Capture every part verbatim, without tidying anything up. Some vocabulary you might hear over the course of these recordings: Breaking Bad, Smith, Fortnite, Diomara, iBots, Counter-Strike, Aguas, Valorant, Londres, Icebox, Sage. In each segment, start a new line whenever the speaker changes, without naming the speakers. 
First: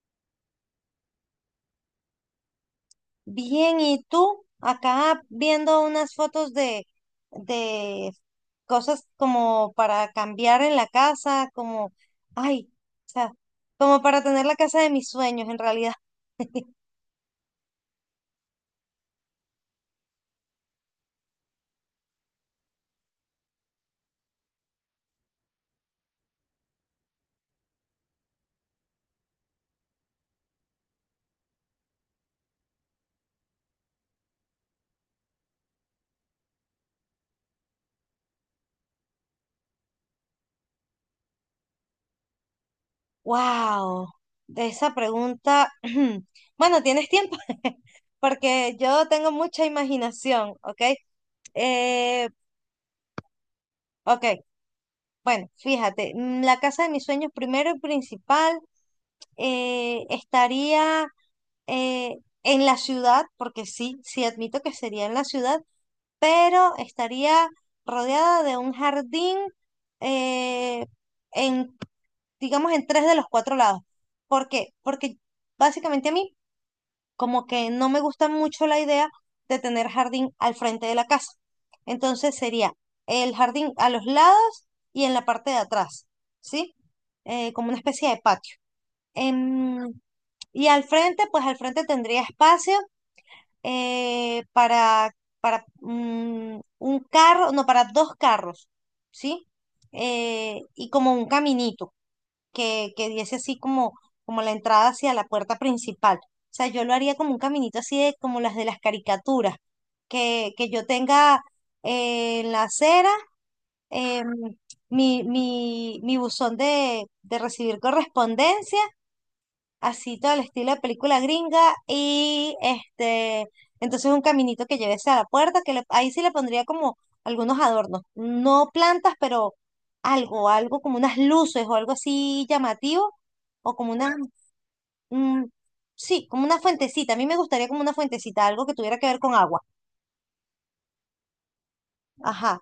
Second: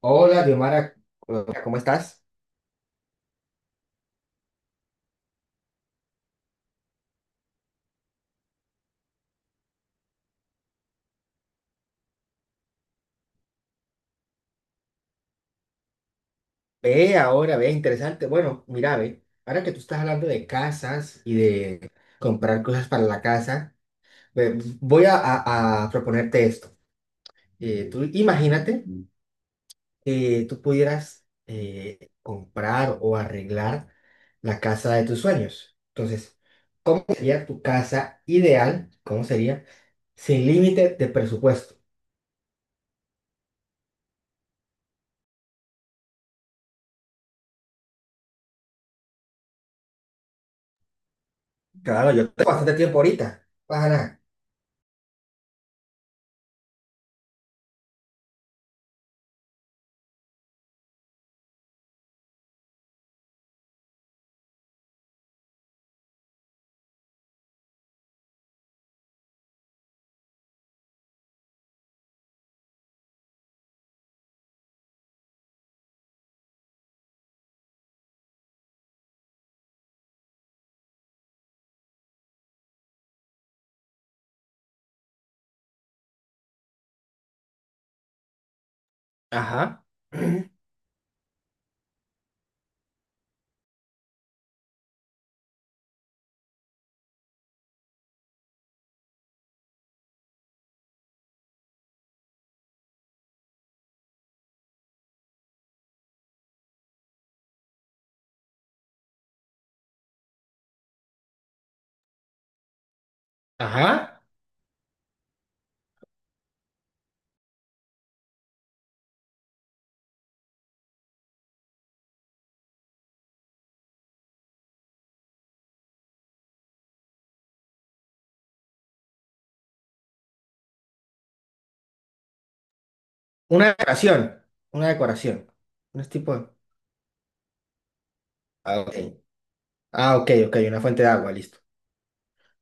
Hola, Diomara, hola, ¿cómo estás?
Bien, ¿y tú? Acá viendo unas fotos de, de cosas como para cambiar en la casa, como, ay, o sea, como para tener la casa de mis sueños en realidad.
Ve ahora, ve, interesante. Bueno, mira, ve, ahora que tú estás hablando de casas y de comprar cosas para la casa, ve, voy a, a- a proponerte esto. Eh, tú imagínate que tú pudieras eh, comprar o arreglar la casa de tus sueños. Entonces, ¿cómo sería tu casa ideal? ¿Cómo sería? Sin límite de presupuesto.
Wow, de esa pregunta. Bueno, tienes tiempo, porque yo tengo mucha imaginación, ¿ok?
Claro,
Eh,
yo tengo bastante tiempo ahorita. Para nada.
ok, bueno, fíjate, mm, la casa de mis sueños primero y principal eh, estaría eh, en la ciudad, porque sí, sí admito que sería en la ciudad, pero estaría rodeada de un jardín eh, en, digamos, en tres de los cuatro lados. ¿Por qué? Porque básicamente a mí como que no me gusta mucho la idea de tener jardín al frente de la casa. Entonces sería el jardín a los lados y en la parte de atrás, ¿sí? Eh, como una especie de patio. Em,
Ajá.
y al frente, pues al frente tendría espacio eh, para, para mm, un carro, no, para dos carros, ¿sí? Eh, y como un caminito que, que diese así como, como la entrada hacia la puerta principal. O sea, yo lo haría como un caminito así de, como las de las caricaturas, que, que yo tenga eh, en la acera
Ajá.
em, mi, mi, mi buzón de, de recibir correspondencia así todo el estilo de película gringa y este, entonces un caminito que llevese a la puerta, que le- ahí sí le pondría como algunos adornos, no plantas, pero algo, algo como unas luces o algo así llamativo,
Una
o como una,
decoración. Una
mm,
decoración. No es
sí, como
tipo.
una fuentecita, a mí me gustaría como una fuentecita, algo que
Ah,
tuviera que
ok.
ver con agua,
Ah, ok, ok. Una fuente de agua, listo.
ajá.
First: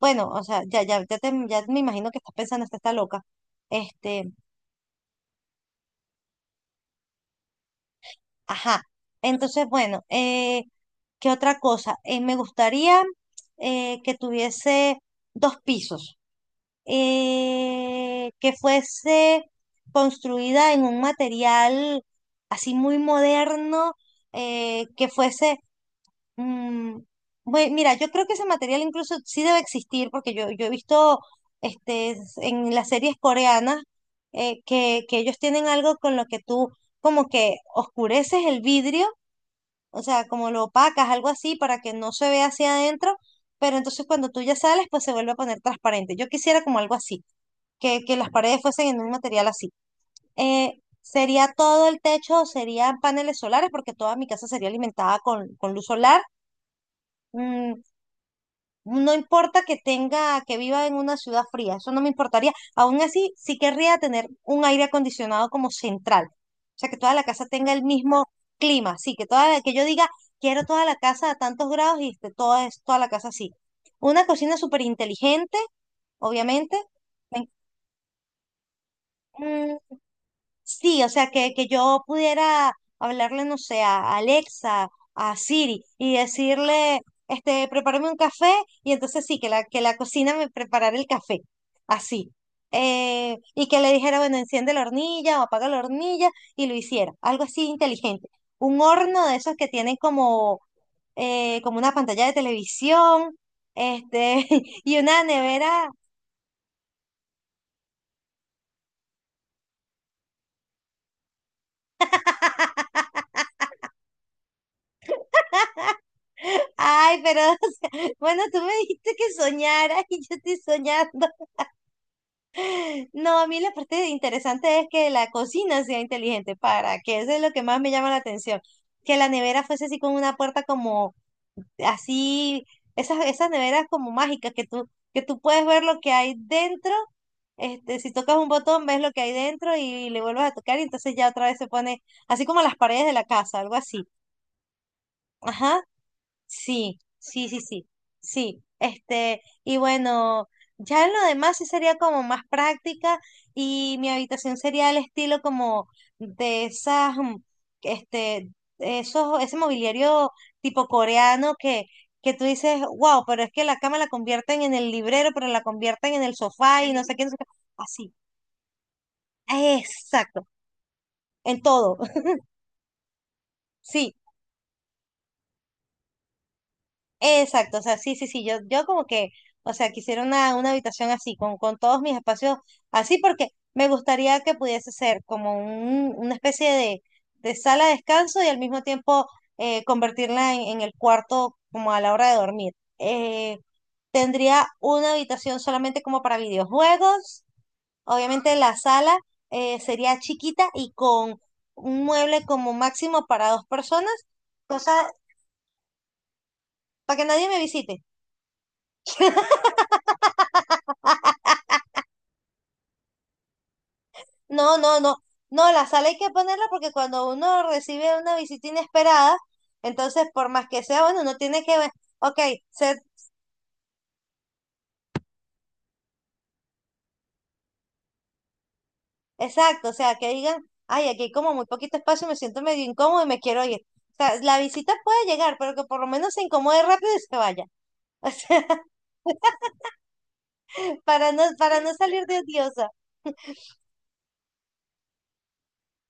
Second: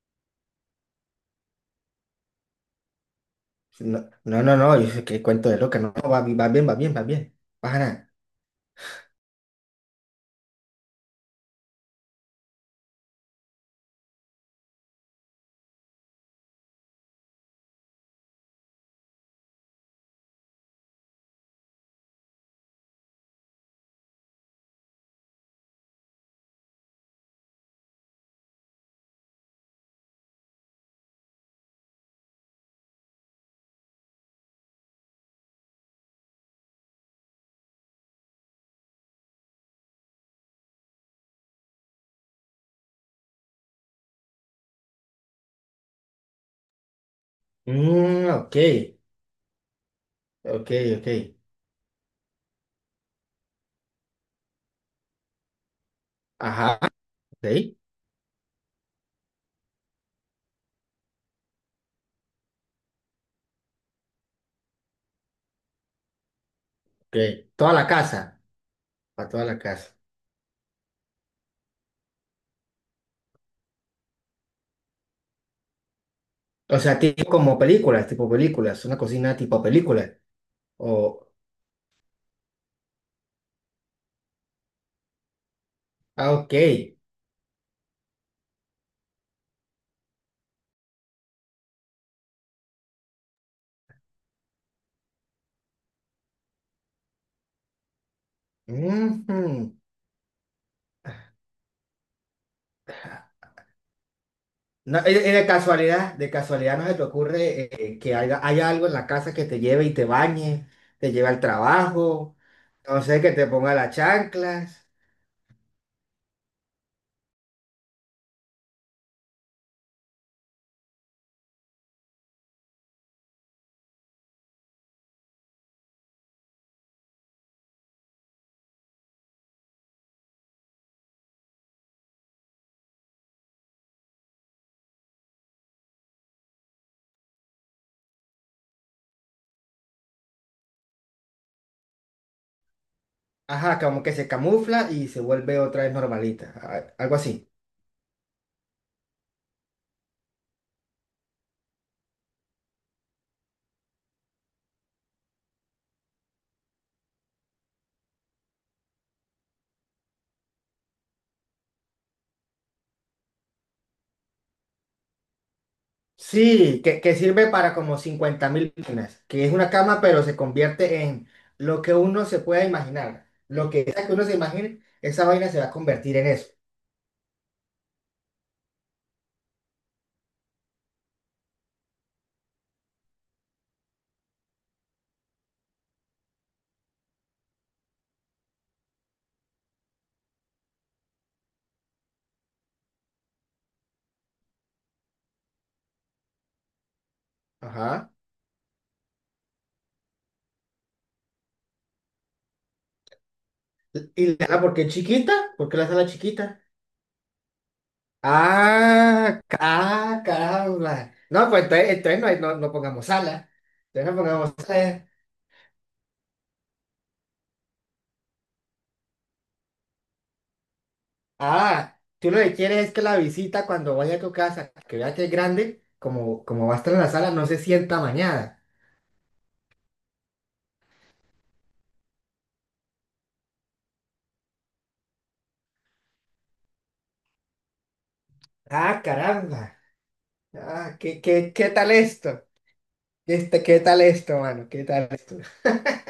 Bueno, o sea, ya, ya, ya, te- ya me imagino que estás pensando, esta está loca.
No,
Este,
no, no, no, yo sé que cuento de loca. No, no, va, bi- va bien, va bien, va bien. Baja nada.
ajá. Entonces, bueno, eh, ¿qué otra cosa? Eh, me gustaría eh, que tuviese dos pisos, eh, que fuese construida en un material así muy moderno. Eh, que fuese... mm, bue- Mira, yo creo que ese material incluso sí debe existir, porque yo, yo he visto este, s- en las series coreanas eh, que, que ellos tienen algo con lo que tú como que oscureces el vidrio, o sea, como lo opacas, algo así, para que no se vea hacia adentro, pero entonces cuando tú ya sales, pues se vuelve a poner transparente. Yo quisiera como algo así, que, que
Mm,
las
ok.
paredes fuesen en un material así.
Ok,
Eh,
ok.
¿sería todo el techo, o serían paneles solares? Porque toda mi casa sería alimentada con, con luz solar.
Ajá. Ok,
Mm, no importa que tenga, que viva en una ciudad fría, eso no me importaría. Aún así, sí querría tener un aire acondicionado como central. O sea, que toda
ok.
la casa
Toda
tenga el
la
mismo
casa.
clima. Sí, que
Para toda
toda
la
la- que yo
casa.
diga, quiero toda la casa a tantos grados y esté toda, es- toda la casa así. Una cocina súper inteligente, obviamente.
O sea, tipo como películas, tipo películas. Una cocina tipo película.
Sí, o
O.
sea, que, que yo pudiera hablarle, no sé, a Alexa, a Siri, y
Ah, ok.
decirle, este, prepárame un café, y entonces sí, que la, que la cocina me preparara el café, así. Eh, y que le dijera, bueno, enciende la hornilla o apaga la hornilla, y lo hiciera, algo así inteligente. Un horno de esos que
Ujú.
tienen como, eh, como una pantalla de televisión, este,
No,
y una
eh, eh, de
nevera.
casualidad, de casualidad no se te ocurre eh, que haya, haya algo en la casa que te lleve y te bañe, te lleve al trabajo, no sé, que te ponga las chanclas,
Ay, pero, o sea, bueno, tú me dijiste que soñara y yo estoy soñando. No, a mí la parte interesante es que la cocina sea inteligente, para que eso es lo que más me llama la atención. Que la nevera fuese así con una puerta como así, esas, esas neveras como mágicas que tú, que tú puedes ver lo que hay dentro. Este, si tocas un botón, ves lo que hay dentro y le vuelves a tocar y entonces ya otra vez se pone así como las paredes de la casa, algo
ajá, como
así.
que se camufla y se vuelve
Ajá.
otra vez normalita,
Sí,
a- algo así.
sí, sí, sí, sí. Este, y bueno, ya en lo demás sí sería como más práctica y mi habitación sería el estilo como de esas, mm, este, esos, ese mobiliario tipo coreano que, que tú dices, wow, pero es que la cama la convierten en el librero, pero la convierten en el
Sí,
sofá y
que,
no
que
sé qué, no sé qué".
sirve para como
Así,
cincuenta mil vainas, que es una cama pero se
exacto,
convierte en
en
lo que
todo,
uno se pueda imaginar, lo que sea que
sí.
uno se imagine, esa vaina se va a convertir en eso,
Exacto, o sea, sí, sí, sí, yo, yo como que, o sea, quisiera una, una habitación así, con, con todos mis espacios así, porque me gustaría que pudiese ser como un, una especie de, de sala de descanso y al mismo tiempo eh, convertirla en, en el cuarto como a la hora de dormir. Eh, tendría una habitación solamente como para videojuegos,
ajá.
obviamente la sala eh, sería chiquita y con un mueble como máximo para dos personas,
Y la sala porque
cosa
es chiquita, porque la sala es chiquita.
para que nadie me visite.
Ah, ah, caramba. No, pues entonces, entonces no, hay- no, no pongamos sala. Entonces no pongamos
No, no,
sala.
no. No, la sal hay que ponerla porque cuando uno recibe una visita inesperada, entonces por más que sea, bueno, uno tiene que ver,
Ah, tú lo
ok,
que quieres es que
ser
la visita cuando vaya a tu casa, que vea que es grande, como, como va a estar en la sala, no se sienta mañana.
exacto, o sea, que digan, ay, aquí hay como muy poquito espacio, me siento medio incómodo y me quiero ir. O sea, la visita puede llegar, pero que por lo menos se incomode rápido y se vaya.
Ah, caramba.
O sea,
Ah, ¿qué,
para no,
qué, qué
para
tal
no salir de
esto?
odiosa.
Este, ¿qué tal esto, mano? ¿Qué tal esto?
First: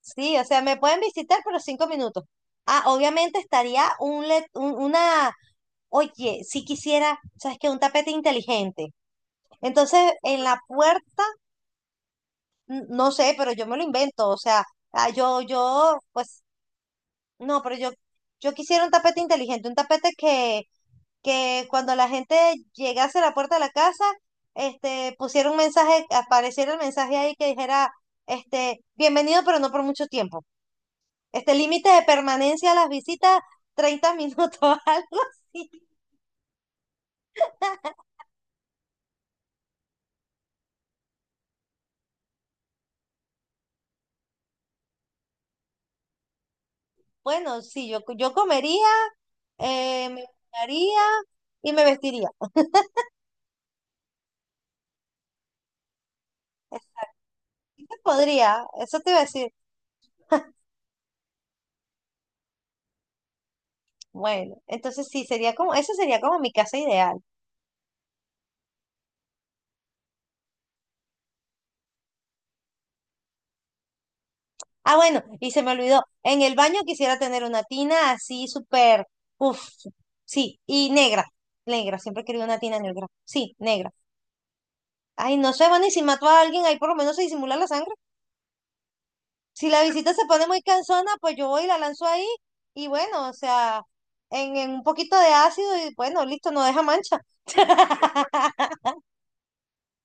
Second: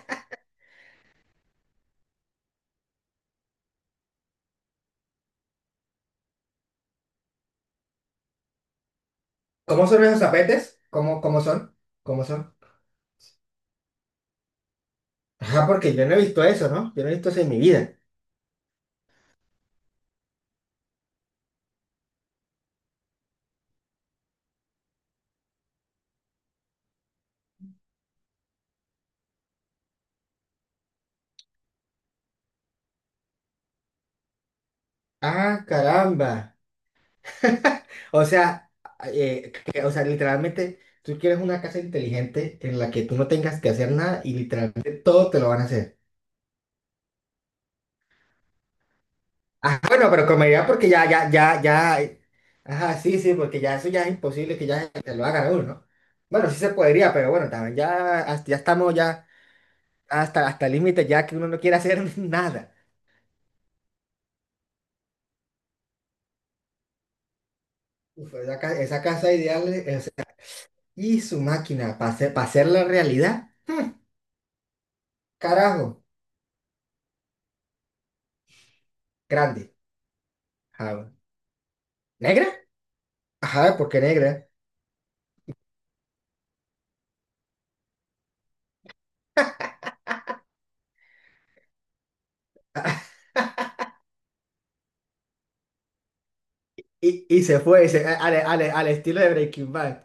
Sí, o sea, me pueden visitar, pero cinco minutos. Ah, obviamente estaría un, let- un- una, oye, si quisiera, ¿sabes qué? Un tapete inteligente.
¿Cómo son
Entonces,
esos
en la
tapetes? ¿Cómo,
puerta,
cómo son? ¿Cómo son?
n- no sé, pero yo me lo invento, o sea, ah, yo,
Ajá, porque
yo,
yo no he visto
pues,
eso, ¿no? Yo no he visto eso en mi
no, pero yo,
vida.
yo quisiera un tapete inteligente, un tapete que, que cuando la gente llegase a la puerta de la casa, este, pusiera un mensaje, apareciera el mensaje ahí que dijera, este, bienvenido, pero no por mucho tiempo. Este límite de permanencia a las visitas, treinta minutos, algo
Ah,
así.
caramba. O sea, eh, que- o sea, literalmente, tú quieres una casa inteligente en la que tú no tengas que hacer nada y literalmente todo te lo van a hacer.
Bueno, sí, yo, yo comería,
Ah, bueno,
eh, me
pero con medida porque
bañaría
ya, ya, ya,
y me
ya. eh,
vestiría.
Ajá, sí, sí, porque ya eso ya es imposible que ya te lo hagan a uno, ¿no? Bueno, sí se podría, pero bueno, también
Sí se
ya, hasta- ya
podría,
estamos
eso te iba a
ya
decir.
hasta, hasta el límite, ya que uno no quiere hacer nada.
Bueno, entonces sí, sería como, eso sería como mi casa ideal.
Uf, esa, ca- esa casa ideal es- y su máquina para hacer, para hacer la realidad,
Ah, bueno, y se me
carajo,
olvidó, en el baño quisiera tener una tina así súper, uff,
grande.
sí, y
Ajá,
negra, negra, siempre he querido
¿negra?
una tina negra, sí,
Ajá, ¿por
negra.
qué negra?
Ay, no sé, bueno, y si mato a alguien, ahí por lo menos se disimula la sangre. Si la visita se pone muy cansona, pues yo voy y la lanzo ahí, y bueno, o sea, en, en un poquito de ácido, y bueno, listo, no deja mancha.
Y, y se fue se- al, al- al estilo de Breaking Bad.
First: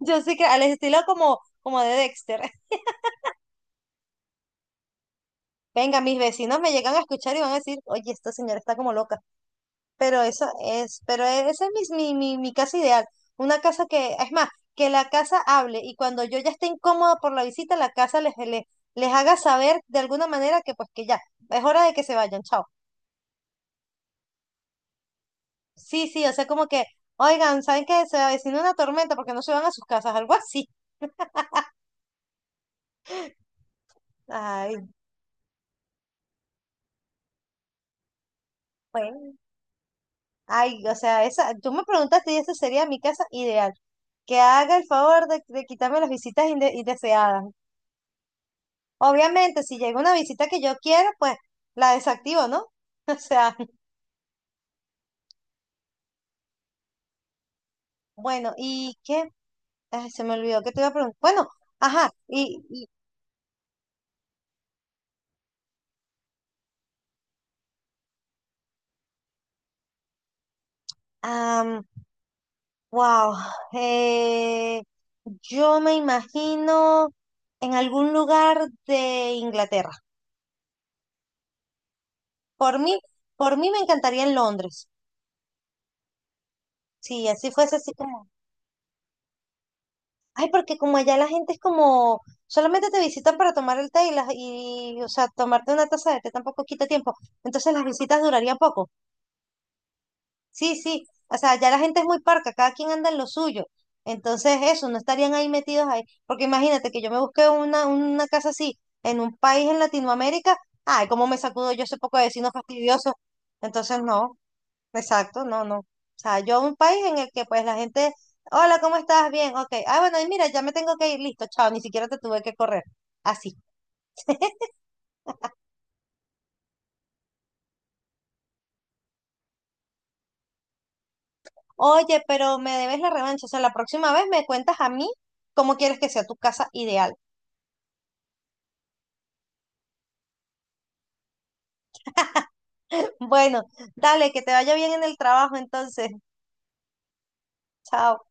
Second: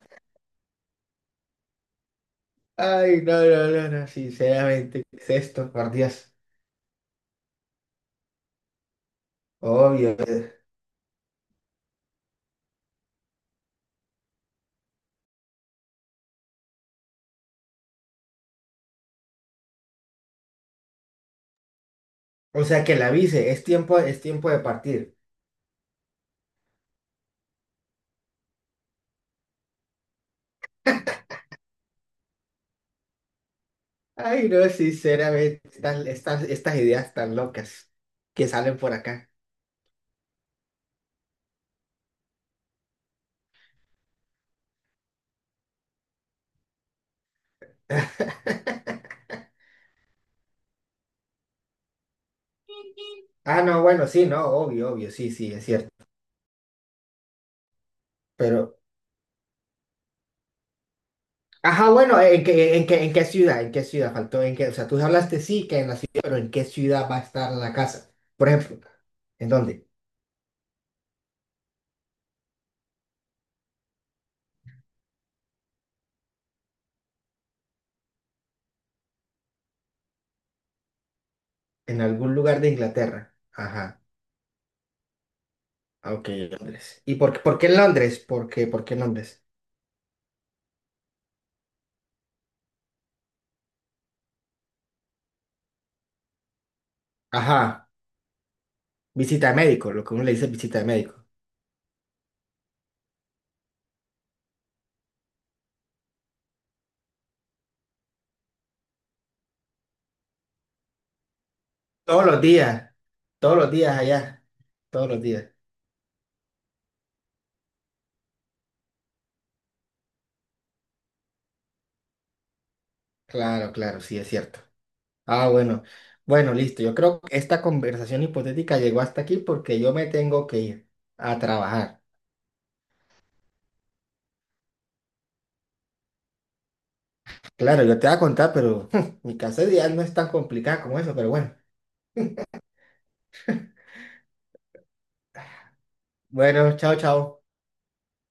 Yo sí que al estilo como, como de Dexter.
Ay, no, no, no, no, sinceramente, ¿qué es esto, por
Venga, mis
Dios?
vecinos me llegan a escuchar y van a decir, oye, esta señora está como loca. Pero eso
Obvio.
es, pero esa es mi, mi, mi, mi casa ideal. Una casa que, es más, que la casa hable y cuando yo ya esté incómoda por la visita, la casa les, les, les haga saber de alguna manera que pues que ya, es hora de que se vayan,
O
chao.
sea, que la avise, es tiempo, es tiempo de partir.
Sí, sí, o sea, como que, oigan, ¿saben que se avecina una tormenta porque no se van a sus casas? Algo así.
Ay, no,
Ay,
sinceramente, estas, estas, estas ideas tan locas que salen por acá.
bueno. Ay, o sea, esa, tú me preguntaste y esa sería mi casa ideal. Que haga el favor de, de quitarme las visitas inde- indeseadas. Obviamente, si llega una visita que yo quiero, pues la desactivo, ¿no? O sea,
Ah, no, bueno, sí, no, obvio, obvio, sí, sí, es cierto.
bueno,
Pero,
¿y qué? Ay, se me olvidó que te iba a preguntar. Bueno,
ajá,
ajá,
bueno, ¿en
y,
qué, en
y
qué, en qué ciudad? ¿En qué ciudad faltó? ¿En qué? O sea, tú hablaste sí que en la ciudad, pero ¿en qué ciudad va a estar la casa? Por ejemplo, ¿en dónde?
am, wow, eh, yo me imagino en algún lugar de Inglaterra.
En algún lugar de
Por mí,
Inglaterra.
por mí me
Ajá.
encantaría en Londres.
Ah, ok, Londres. ¿Y
Si
por,
así
por qué en
fuese así
Londres?
como.
¿Por qué, por qué en Londres?
Ay, porque como allá la gente es como, solamente te visitan para tomar el té y, las, y o sea, tomarte una taza de té tampoco quita tiempo. Entonces las
Ajá.
visitas durarían poco.
Visita de médico, lo que uno le dice
Sí,
visita de
sí.
médico.
O sea, allá la gente es muy parca, cada quien anda en lo suyo. Entonces eso, no estarían ahí metidos ahí. Porque imagínate que yo me busqué una, una casa así en un país en Latinoamérica. Ay, cómo me sacudo yo ese poco de
Todos los
vecinos
días.
fastidiosos.
Todos los días
Entonces no.
allá. Todos los días.
Exacto, no, no. O sea, yo a un país en el que pues la gente, hola, ¿cómo estás? Bien, ok. Ah, bueno, y mira, ya me tengo que ir, listo, chao, ni siquiera te tuve que correr. Así.
Claro, claro, sí, es cierto. Ah, bueno. Bueno, listo. Yo creo que esta conversación hipotética llegó hasta aquí porque yo me tengo que ir a trabajar.
Oye, pero me debes la revancha, o sea, la próxima vez me cuentas a mí cómo quieres que sea tu casa ideal.
Claro, yo te voy a contar, pero mi casa de día no es tan complicada como eso, pero bueno.
Bueno, dale, que te vaya bien en el trabajo entonces,
Bueno, chao, chao.
chao.